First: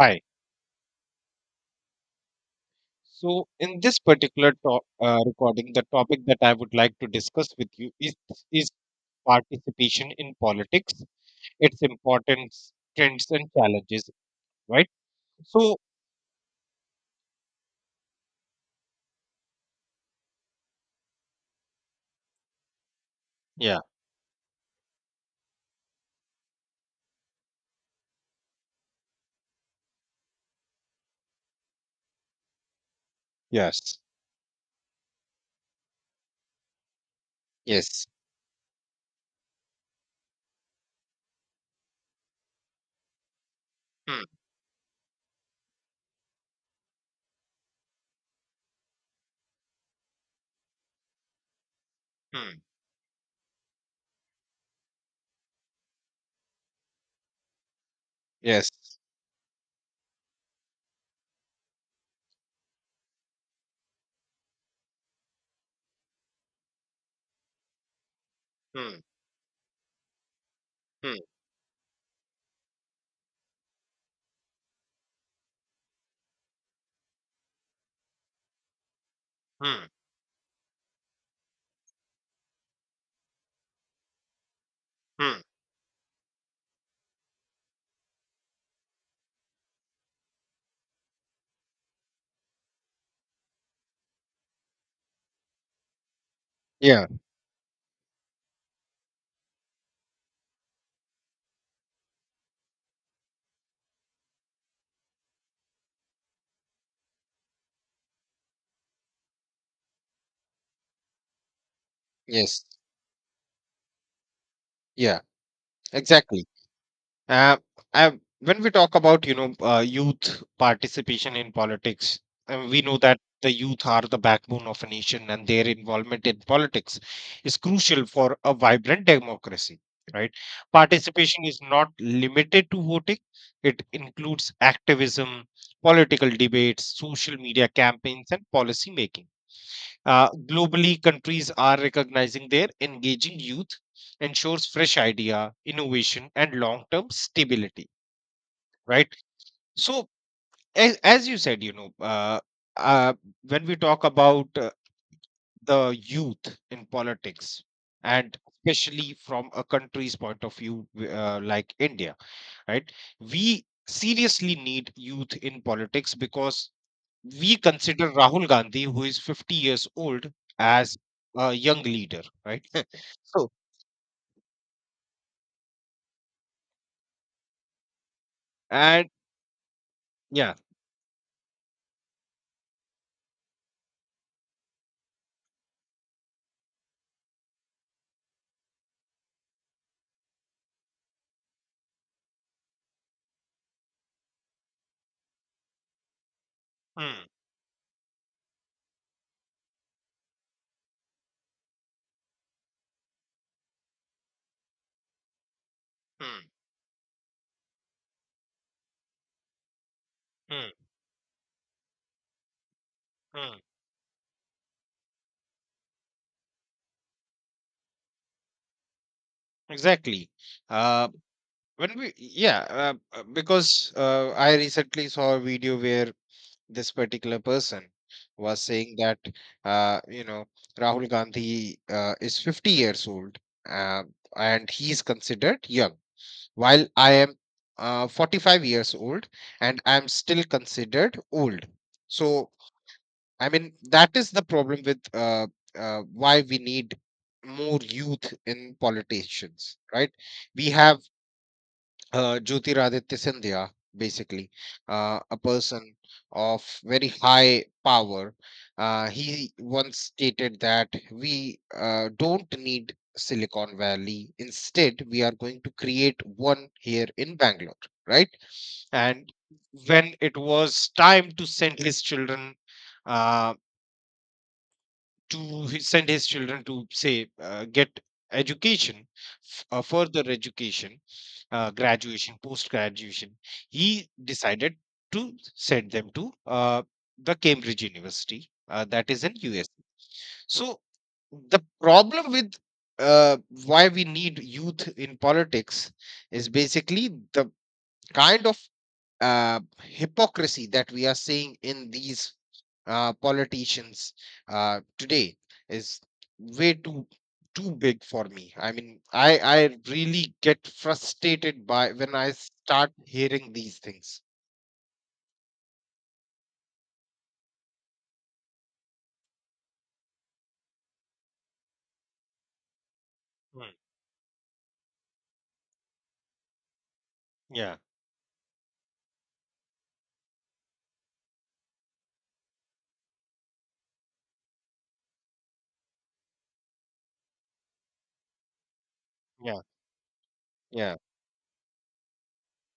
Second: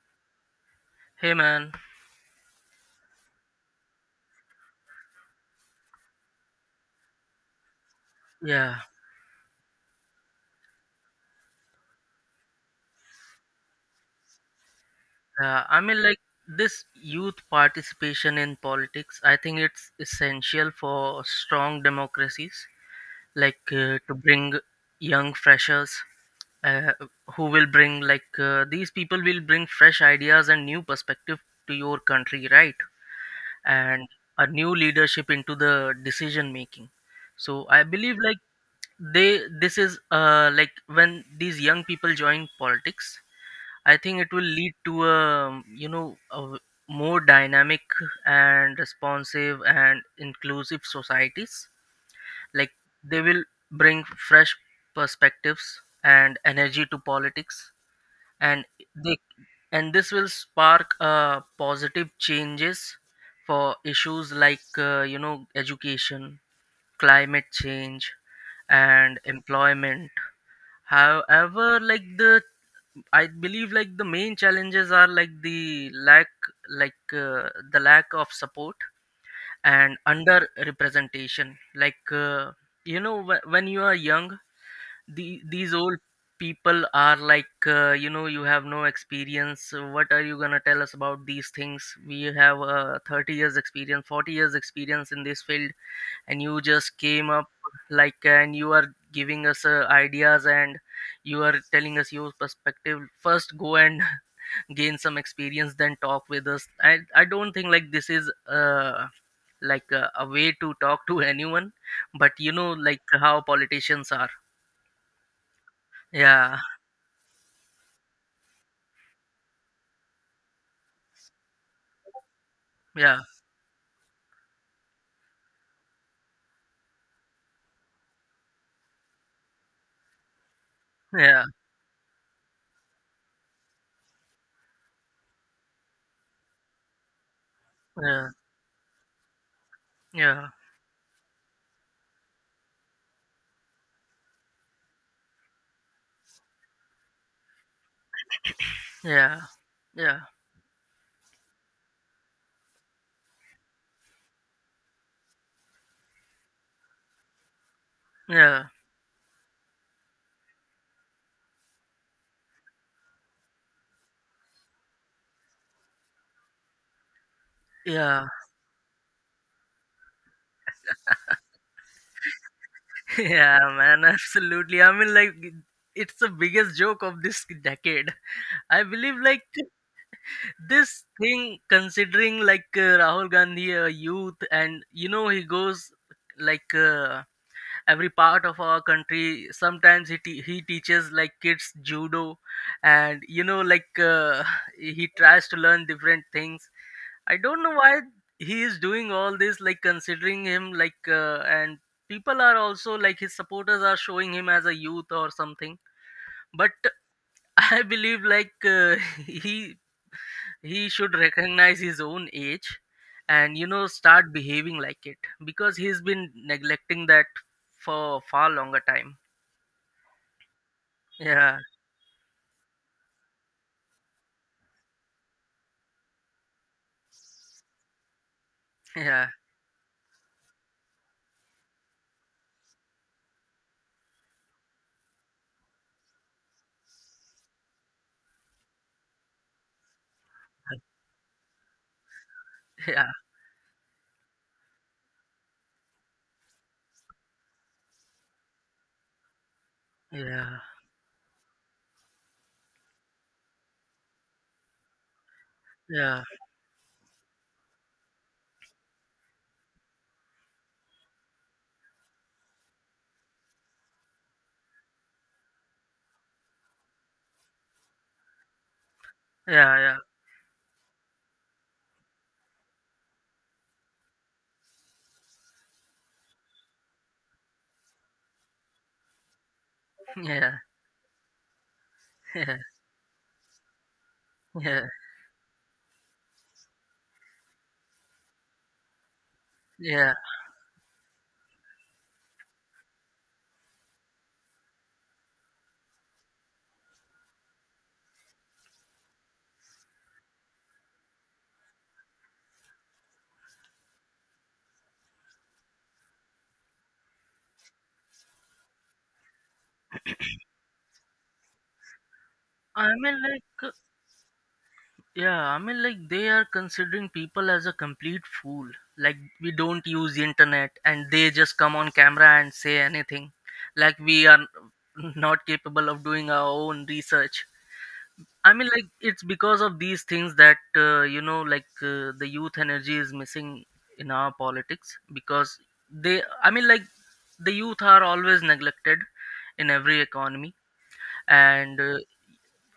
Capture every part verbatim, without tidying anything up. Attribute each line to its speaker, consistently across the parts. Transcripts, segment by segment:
Speaker 1: Hi.
Speaker 2: Hey man,
Speaker 1: So, in this particular to- uh, recording, the topic that I would like to discuss with you is is
Speaker 2: yeah,
Speaker 1: participation in politics, its importance, trends, and challenges. Right.
Speaker 2: yeah.
Speaker 1: So,
Speaker 2: I mean, like this youth participation in politics, I think it's essential for strong democracies, like
Speaker 1: yeah.
Speaker 2: uh, to bring young freshers uh, who will bring like uh, these people will bring fresh ideas and new perspective to your country, right?
Speaker 1: Yes.
Speaker 2: And a new leadership into the decision making. So I
Speaker 1: Yes.
Speaker 2: believe like they this is uh like when these young people join politics, I think
Speaker 1: Hmm.
Speaker 2: it will lead to a um, you know a w- more dynamic and responsive and inclusive societies.
Speaker 1: Hmm.
Speaker 2: Like they will bring fresh perspectives and energy to politics, and
Speaker 1: Yes.
Speaker 2: they and this will spark uh, positive changes for issues like uh, you know education, climate change,
Speaker 1: Hmm.
Speaker 2: and employment.
Speaker 1: Hmm.
Speaker 2: However, like the I believe like the main challenges are like the lack like uh, the lack of support
Speaker 1: Hmm.
Speaker 2: and under representation like uh, you know wh- when you are young, the
Speaker 1: Hmm.
Speaker 2: these old people are like uh, you know, you have no experience. Uh, what are you going to tell us about these things? We have uh, thirty years experience, forty years experience in this field, and you just
Speaker 1: Yeah.
Speaker 2: came up like, and you are giving us uh, ideas and you are telling us your perspective. First, go and gain some experience, then talk with us. I i don't think like this is uh like a, a way to talk to anyone, but you
Speaker 1: Yes.
Speaker 2: know like how politicians are.
Speaker 1: Yeah. Exactly.
Speaker 2: Yeah
Speaker 1: Uh, I, when we talk about you know uh, youth participation in politics, uh, we know
Speaker 2: yeah
Speaker 1: that the youth are the backbone of a nation, and their involvement in politics is crucial for a vibrant democracy. Right? Participation
Speaker 2: yeah
Speaker 1: is not limited to voting; it includes activism, political debates, social media
Speaker 2: yeah
Speaker 1: campaigns, and policy making. Uh,
Speaker 2: yeah
Speaker 1: globally, countries are recognizing their engaging youth ensures fresh idea, innovation, and long-term stability. Right.
Speaker 2: yeah
Speaker 1: So,
Speaker 2: yeah
Speaker 1: as, as you said, you know, uh, uh, when we talk about uh, the youth in politics, and
Speaker 2: yeah
Speaker 1: especially from a country's point of view, w- uh, like India, right? We seriously need youth in politics because we consider
Speaker 2: yeah
Speaker 1: Rahul Gandhi, who is fifty years old, as a young leader, right? So,
Speaker 2: Yeah man, absolutely. I mean, like it's the biggest joke of this decade. I
Speaker 1: and
Speaker 2: believe like
Speaker 1: yeah.
Speaker 2: this thing, considering like uh, Rahul Gandhi a youth, and you know he goes like uh, every part of our country. Sometimes he, te- he teaches like kids judo, and you know like uh, he tries to learn different things.
Speaker 1: Hmm.
Speaker 2: I don't know why he is doing all this, like considering him like uh, and people are also like his supporters are showing him as a youth or something.
Speaker 1: Hmm.
Speaker 2: But I believe like uh, he
Speaker 1: Hmm.
Speaker 2: he should recognize his own age,
Speaker 1: Hmm.
Speaker 2: and you know, start behaving like it, because he's been neglecting that for far longer time.
Speaker 1: Exactly. Uh,
Speaker 2: Yeah,
Speaker 1: when we, yeah, uh, uh, because uh, I recently saw a video where this particular person was saying that,
Speaker 2: yeah,
Speaker 1: uh, you know, Rahul Gandhi uh, is fifty years old, uh, and he's considered young while I am uh, forty-five years old and I'm still considered old. So,
Speaker 2: yeah,
Speaker 1: I mean, that is the problem with uh, uh, why we need more youth in politicians, right?
Speaker 2: yeah,
Speaker 1: We have uh, Jyotiraditya Sindhya, basically, uh, a person
Speaker 2: yeah,
Speaker 1: of very high power. Uh, he once stated that we uh, don't need Silicon Valley. Instead, we are going to create one here in Bangalore, right? And
Speaker 2: yeah, yeah,
Speaker 1: when it was time to send his children uh, to his, send his children to say uh, get education, f- uh, further
Speaker 2: yeah,
Speaker 1: education, uh, graduation,
Speaker 2: yeah,
Speaker 1: post graduation. He decided
Speaker 2: yeah.
Speaker 1: to send them to uh, the Cambridge University uh, that is in U S.
Speaker 2: yeah
Speaker 1: So the problem with uh, why we need youth in politics is basically the kind of uh, hypocrisy that we are seeing in these uh, politicians uh, today is way too too big for me. I mean, I I really get frustrated by when I
Speaker 2: I
Speaker 1: start
Speaker 2: mean, like,
Speaker 1: hearing
Speaker 2: uh,
Speaker 1: these things.
Speaker 2: yeah, I mean, like they are considering people as a complete fool. Like, we don't use the internet, and they just come on camera and say anything. Like, we are not capable of doing our own research.
Speaker 1: Yeah.
Speaker 2: I mean, like it's because of these things that, uh, you know, like, uh, the youth energy is missing in our politics because they I mean like the youth are always neglected
Speaker 1: Yeah.
Speaker 2: in every economy,
Speaker 1: Yeah.
Speaker 2: and uh,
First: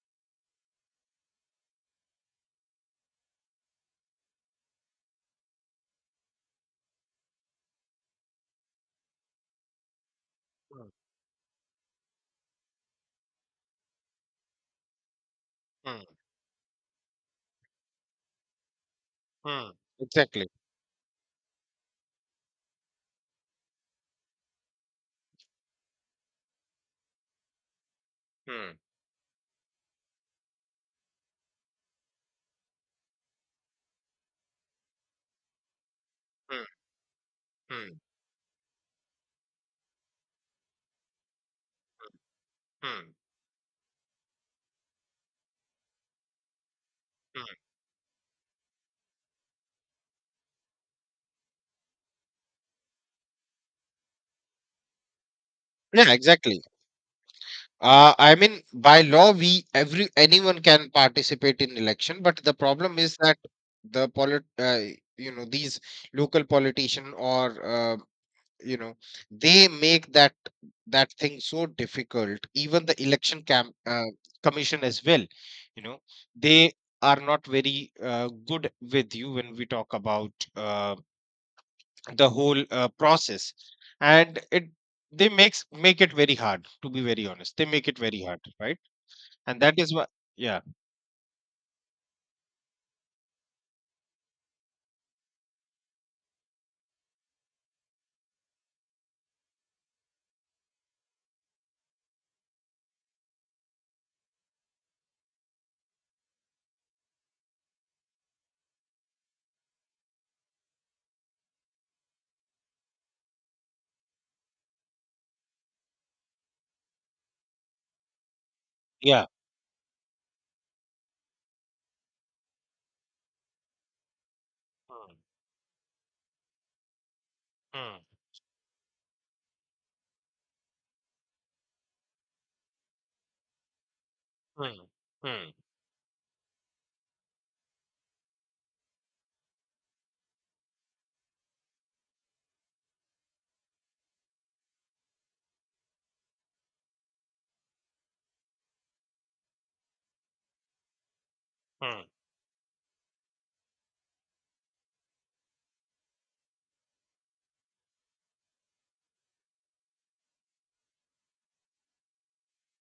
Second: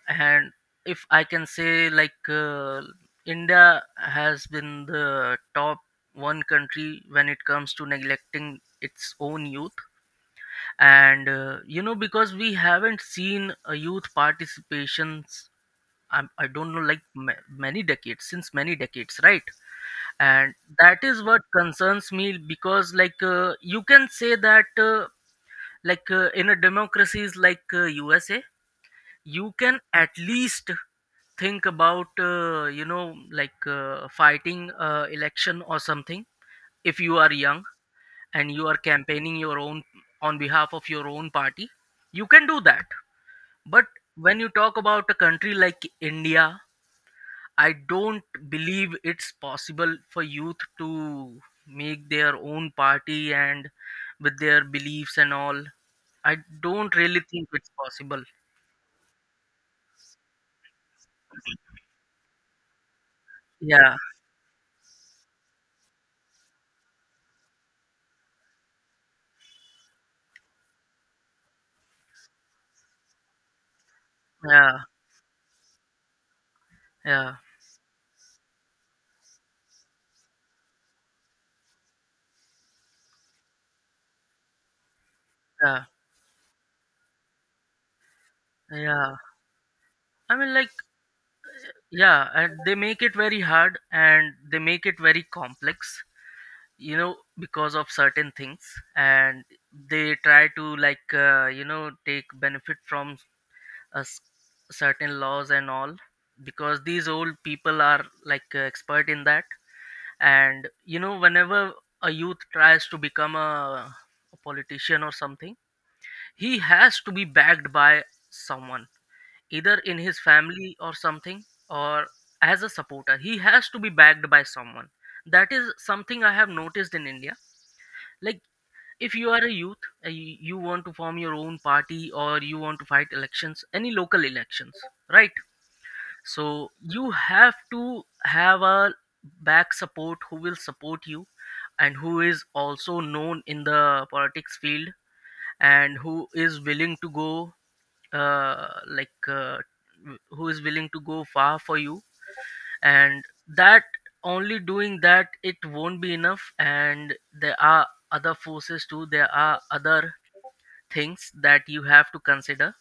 Speaker 2: and if I can say like uh, India has been the top one country when it comes to neglecting its own youth.
Speaker 1: Mm.
Speaker 2: And uh, you know, because we haven't seen a youth participations,
Speaker 1: Mm.
Speaker 2: I'm, i i do not know like ma- many decades, since many decades, right?
Speaker 1: Mm. Exactly.
Speaker 2: And that is what concerns me, because like uh, you can say that uh, like uh, in a democracies like uh, USA,
Speaker 1: Mm.
Speaker 2: you can at least think about uh, you know like uh, fighting uh, election or something
Speaker 1: Mm.
Speaker 2: if you are young,
Speaker 1: Mm.
Speaker 2: and you are campaigning your own on behalf of your own party, you can do that.
Speaker 1: Mm.
Speaker 2: But when you talk about a country like India,
Speaker 1: Mm.
Speaker 2: I don't believe it's possible for youth to make their own party and with their beliefs and all.
Speaker 1: Yeah.
Speaker 2: I
Speaker 1: Exactly.
Speaker 2: don't really think it's
Speaker 1: Uh,
Speaker 2: possible.
Speaker 1: I mean, by law, we every anyone can participate in election, but the problem is that
Speaker 2: Yeah,
Speaker 1: the polit uh, you know, these local politician or uh, you know, they make that that thing so difficult. Even the election camp uh,
Speaker 2: yeah,
Speaker 1: commission as well, you know, they are
Speaker 2: yeah,
Speaker 1: not very uh, good with you when we talk about uh, the whole uh, process, and it they makes
Speaker 2: yeah,
Speaker 1: make it very hard. To be very honest, they make it very hard, right?
Speaker 2: yeah.
Speaker 1: And that is what,
Speaker 2: I mean,
Speaker 1: yeah.
Speaker 2: like, yeah, and they make it very hard, and they make it very complex, you know, because of certain things. And they try to, like, uh, you know, take benefit from a s- certain laws and all, because these old people are, like, uh, expert in that. And you know, whenever a youth tries to become a, a politician or something, he has to be backed by someone
Speaker 1: Yeah.
Speaker 2: either in his family or something, or as a supporter he has to be backed by someone. That is something I have noticed in India.
Speaker 1: Mm.
Speaker 2: Like if you are a youth, uh, y- you want to form your own party or you want to fight elections, any local elections,
Speaker 1: Mm.
Speaker 2: right?
Speaker 1: Mm.
Speaker 2: So you have to have a back support who will support you, and who is also known in the politics field, and who is willing to go uh, like uh, w- who is willing to go far for you.
Speaker 1: Mm.
Speaker 2: And that, only doing that it won't be enough, and there are other forces too. There are other things that you have to consider,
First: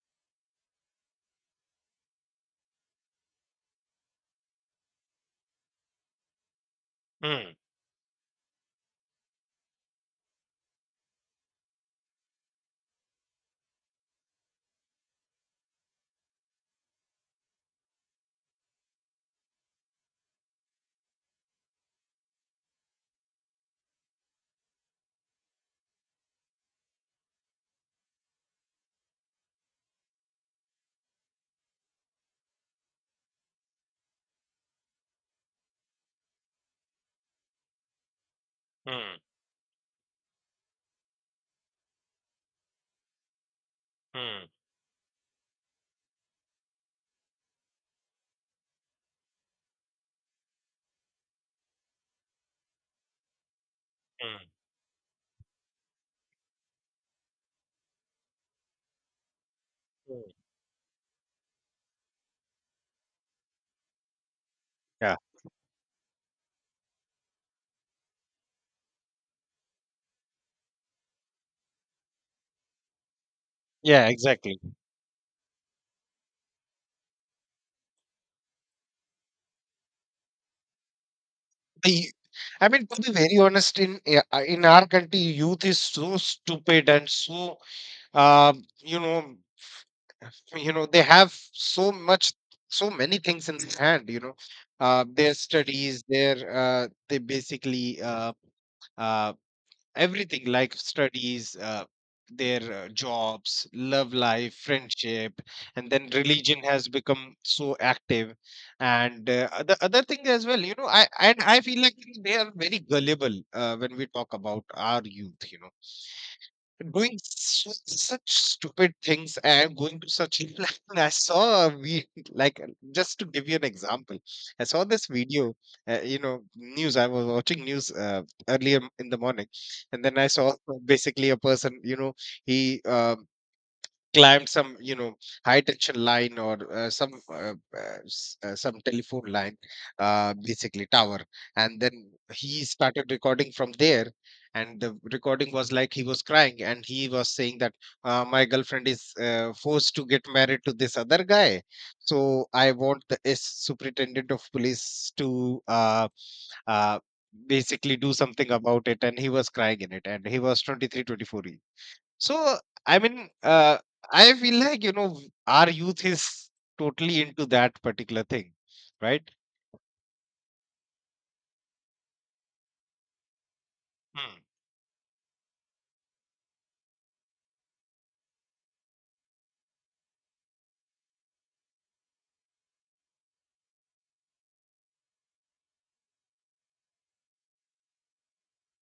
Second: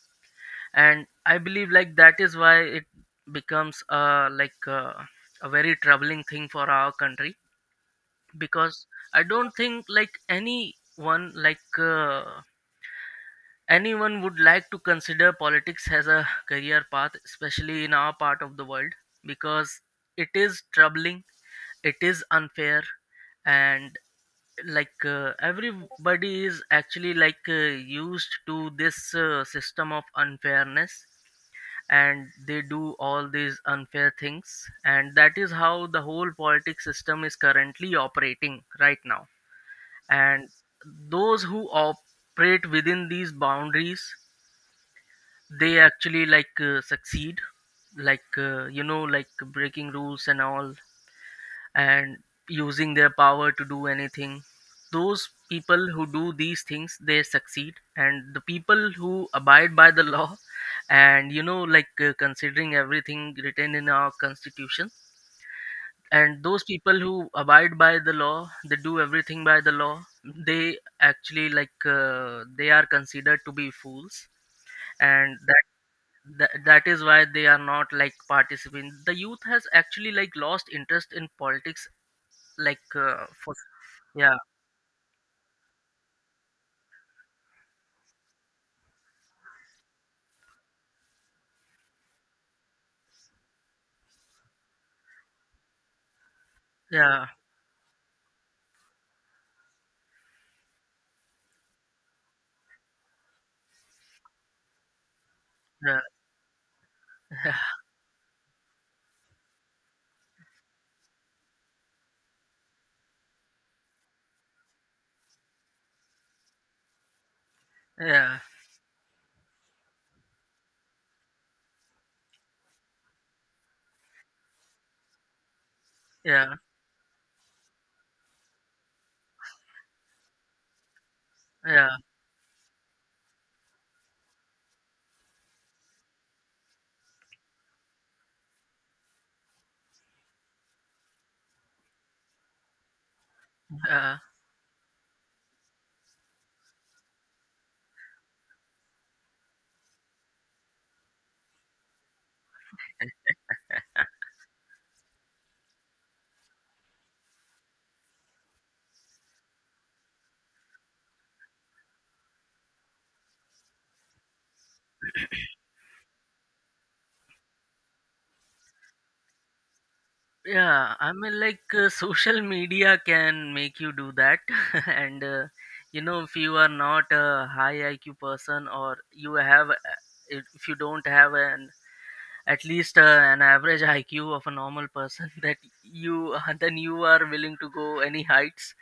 Speaker 2: and I believe like that is why it becomes uh, like uh, a very troubling thing for our
Speaker 1: Mm.
Speaker 2: country.
Speaker 1: Mm.
Speaker 2: Because I don't think like anyone like uh, anyone would like to consider politics as a career path, especially in our part of the world, because it is troubling, it is unfair, and like uh, everybody is actually like uh, used to this uh, system of unfairness, and they do all these unfair things, and that is how the whole politics system is currently operating right
Speaker 1: Mm.
Speaker 2: now. And those who operate within these boundaries,
Speaker 1: Mm.
Speaker 2: they actually like uh, succeed, like uh, you know, like breaking rules and all, and using their power to do anything.
Speaker 1: Mm.
Speaker 2: Those people who do these things, they succeed, and the people who abide by the law
Speaker 1: Mm.
Speaker 2: and you know, like uh, considering everything written in our constitution,
Speaker 1: Yeah.
Speaker 2: and those people who abide by the law, they do everything by the law, they actually like uh, they are considered to be
Speaker 1: Yeah,
Speaker 2: fools.
Speaker 1: exactly.
Speaker 2: And that Th- that is why they are not like participating. The youth has actually like lost interest in politics.
Speaker 1: The I
Speaker 2: Like
Speaker 1: mean, to be
Speaker 2: uh,
Speaker 1: very
Speaker 2: for
Speaker 1: honest, in yeah,
Speaker 2: yeah,
Speaker 1: uh, in our country, youth is so stupid and so um, you know, you know, they have so much, so many things in their hand. You know, uh, their studies, their uh, they
Speaker 2: yeah,
Speaker 1: basically uh, uh, everything, like studies, uh, their uh, jobs, love life, friendship, and
Speaker 2: yeah,
Speaker 1: then religion has become so active. And uh, the other thing as well, you know, i and I feel like they are very gullible uh, when we talk about our youth you know Doing su such
Speaker 2: yeah,
Speaker 1: stupid things and going to such like, I saw a we like just to give you an example, I saw this video, uh, you know,
Speaker 2: yeah,
Speaker 1: news. I was watching news uh, earlier in the morning, and then I saw basically a person,
Speaker 2: yeah,
Speaker 1: you know, he uh, climbed some, you know high tension line or uh, some uh, uh, s- uh, some telephone line, uh, basically tower. And then he started recording from there.
Speaker 2: yeah.
Speaker 1: And the recording was like, he was crying and he was saying that, uh, my girlfriend is uh, forced to get married to this other guy, so I want the s superintendent of police to uh, uh, basically do something about it. And he was crying in it, and he was twenty three twenty four twenty-four. So, I mean, uh, I feel like, you know, our youth is totally into that particular thing, right?
Speaker 2: Yeah, I mean, like uh, social media can make you do
Speaker 1: Hmm.
Speaker 2: that, and uh, you know, if you are not a high I Q person, or you have, uh, if if you don't have an at least uh, an average I Q of a normal person, that you then you are willing to go any heights.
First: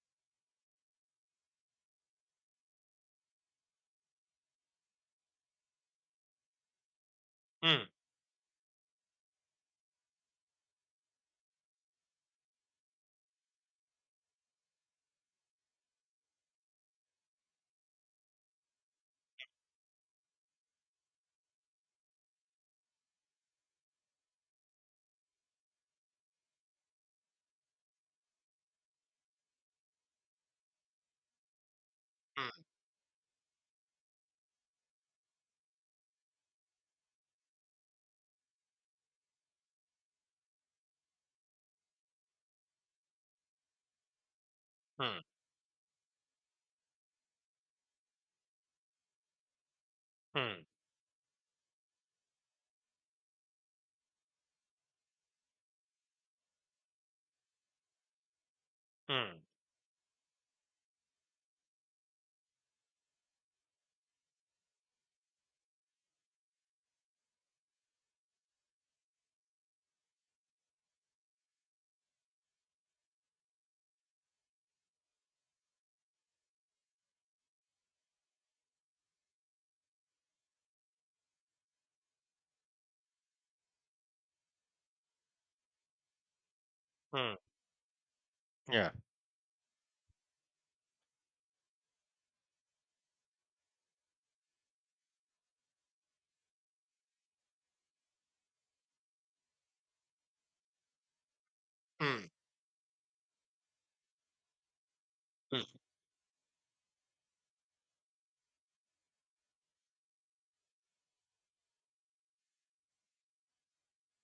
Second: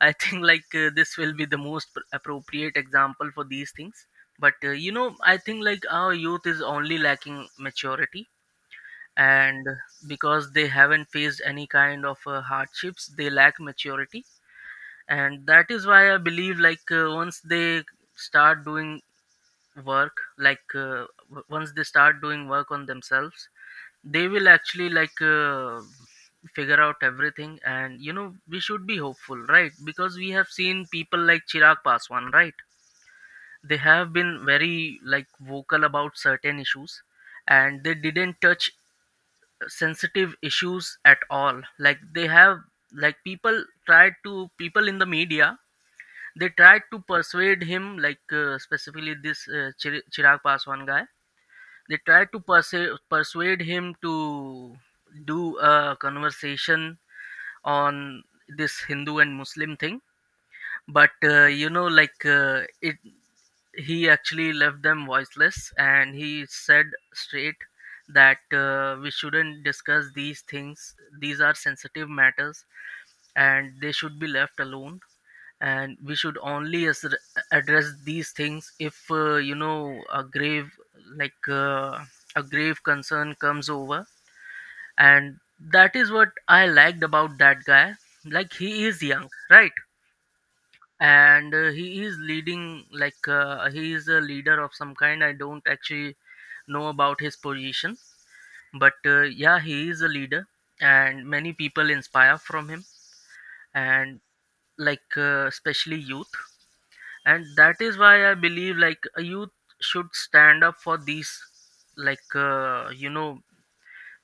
Speaker 2: I think like uh, this will be the most pr- appropriate example for these things. But uh, you know, I think like our youth is only lacking
Speaker 1: Hmm.
Speaker 2: maturity, and because they haven't faced any kind of uh, hardships, they lack maturity, and that is why I believe like uh, once they start doing work, like uh, w- once they start doing work on themselves, they will actually like uh, figure out everything. And you know, we should be hopeful, right? Because we have seen people like Chirag Paswan,
Speaker 1: Hmm.
Speaker 2: right? They have been very like vocal about certain issues, and they didn't touch sensitive issues at all. Like they have, like people tried to, people in the
Speaker 1: Hmm.
Speaker 2: media, they tried to persuade him, like uh, specifically this uh, Chir- Chirag
Speaker 1: Hmm.
Speaker 2: Paswan guy. They tried to persu- persuade him to do a conversation on this Hindu and
Speaker 1: Hmm.
Speaker 2: Muslim thing. But uh, you know, like uh, it, he actually left them voiceless, and he said straight that uh, we shouldn't discuss these things. These are sensitive matters, and they should be left alone, and we should only as- address these things if uh, you know, a grave like uh, a grave concern comes over. And that is what I liked about
Speaker 1: Mm.
Speaker 2: that guy. Like he
Speaker 1: Yeah.
Speaker 2: is young, right? And uh, he is leading, like uh, he is a leader of some kind. I don't actually know about his position, but uh, yeah, he is a leader, and many people
Speaker 1: Hmm.
Speaker 2: inspire from him, and like uh,
Speaker 1: Hmm.
Speaker 2: especially youth. And that is why I believe like a youth should stand up for these, like uh, you know,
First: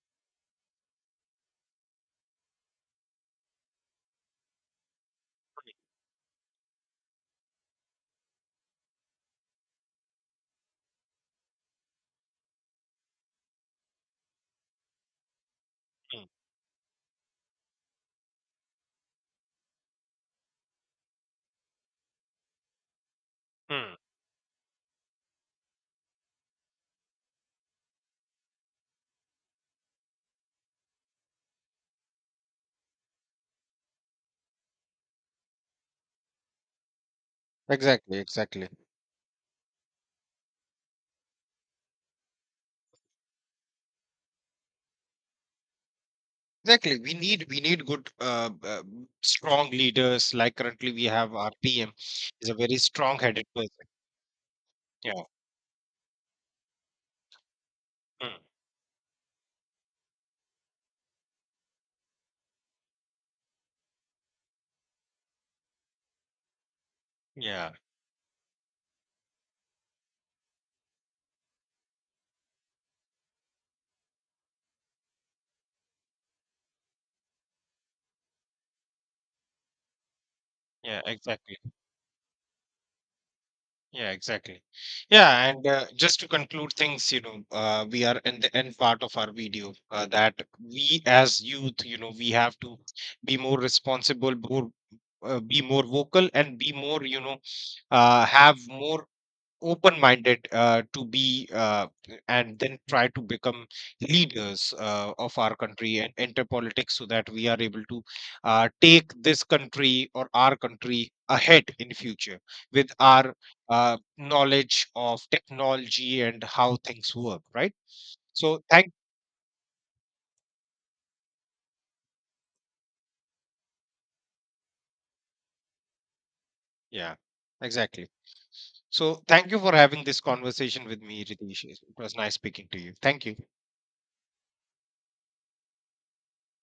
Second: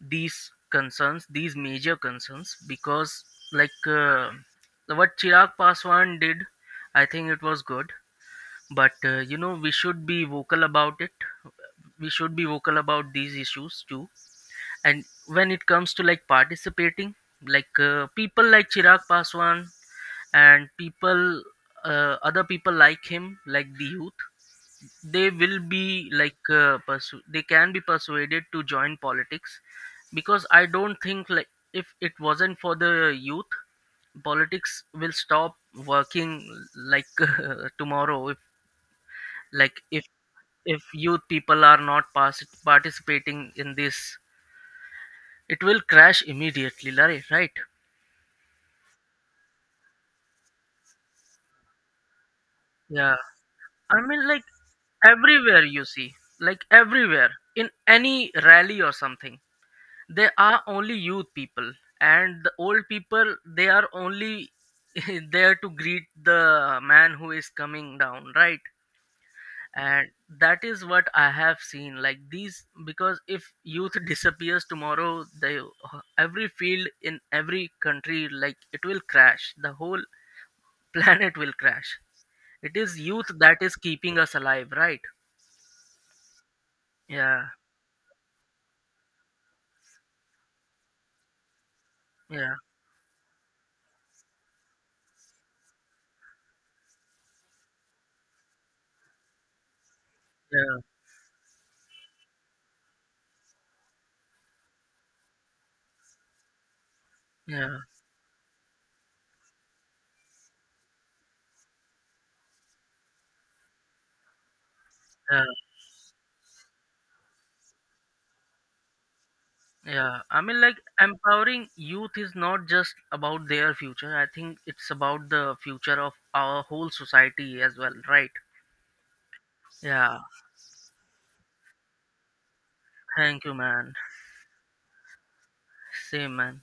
Speaker 2: these concerns, these major concerns. Because like uh, what Chirag Paswan did, I think it was good. But uh, you know, we should be vocal about it. We should be vocal about these issues too. And when it comes to
Speaker 1: Hmm.
Speaker 2: like participating, like uh, people like Chirag Paswan, and people uh, other people like him, like the
Speaker 1: Hmm.
Speaker 2: youth, they will be like uh, persu- they can be persuaded to join politics. Because I don't think like if it wasn't for the youth, politics will stop working. Like uh,
Speaker 1: Exactly,
Speaker 2: tomorrow if,
Speaker 1: exactly.
Speaker 2: like if if youth people are not pas- participating in this, it will crash immediately,
Speaker 1: Exactly. We
Speaker 2: right?
Speaker 1: need
Speaker 2: Right.
Speaker 1: we need good uh, uh, strong leaders. Like currently we have our P M is a very
Speaker 2: Yeah,
Speaker 1: strong headed person.
Speaker 2: I mean, like
Speaker 1: Yeah.
Speaker 2: everywhere you see, like everywhere, in any
Speaker 1: Mm.
Speaker 2: rally or something, they are only youth people, and the old people they are only there to greet the man who is
Speaker 1: Yeah.
Speaker 2: coming down, right? And that is what I have seen. Like these, because if youth disappears tomorrow, they every field in every country, like it will crash. The whole
Speaker 1: Yeah,
Speaker 2: planet will
Speaker 1: exactly.
Speaker 2: crash. It is youth that is
Speaker 1: Yeah,
Speaker 2: keeping us
Speaker 1: exactly.
Speaker 2: alive, right?
Speaker 1: Yeah, and uh, just to conclude things, you know,
Speaker 2: Yeah,
Speaker 1: uh, we are in the end part of our video uh, that we as youth, you know, we
Speaker 2: yeah,
Speaker 1: have to be more responsible, more, uh, be more vocal, and be more, you know, uh, have more open minded,
Speaker 2: yeah,
Speaker 1: uh, to be uh, and then try to become leaders uh, of our country and enter politics so that we are
Speaker 2: yeah,
Speaker 1: able to uh, take this country or our country ahead in future with our uh, knowledge of
Speaker 2: yeah.
Speaker 1: technology and how things work, right. so thank
Speaker 2: Yeah, I mean, like empowering youth is not just about their future. I think it's about the future of our whole
Speaker 1: Yeah,
Speaker 2: society as well,
Speaker 1: exactly.
Speaker 2: right?
Speaker 1: So thank you for having
Speaker 2: Yeah,
Speaker 1: this conversation with me, Ritesh. It was nice speaking to you. Thank you.
Speaker 2: thank you, man. Same, man.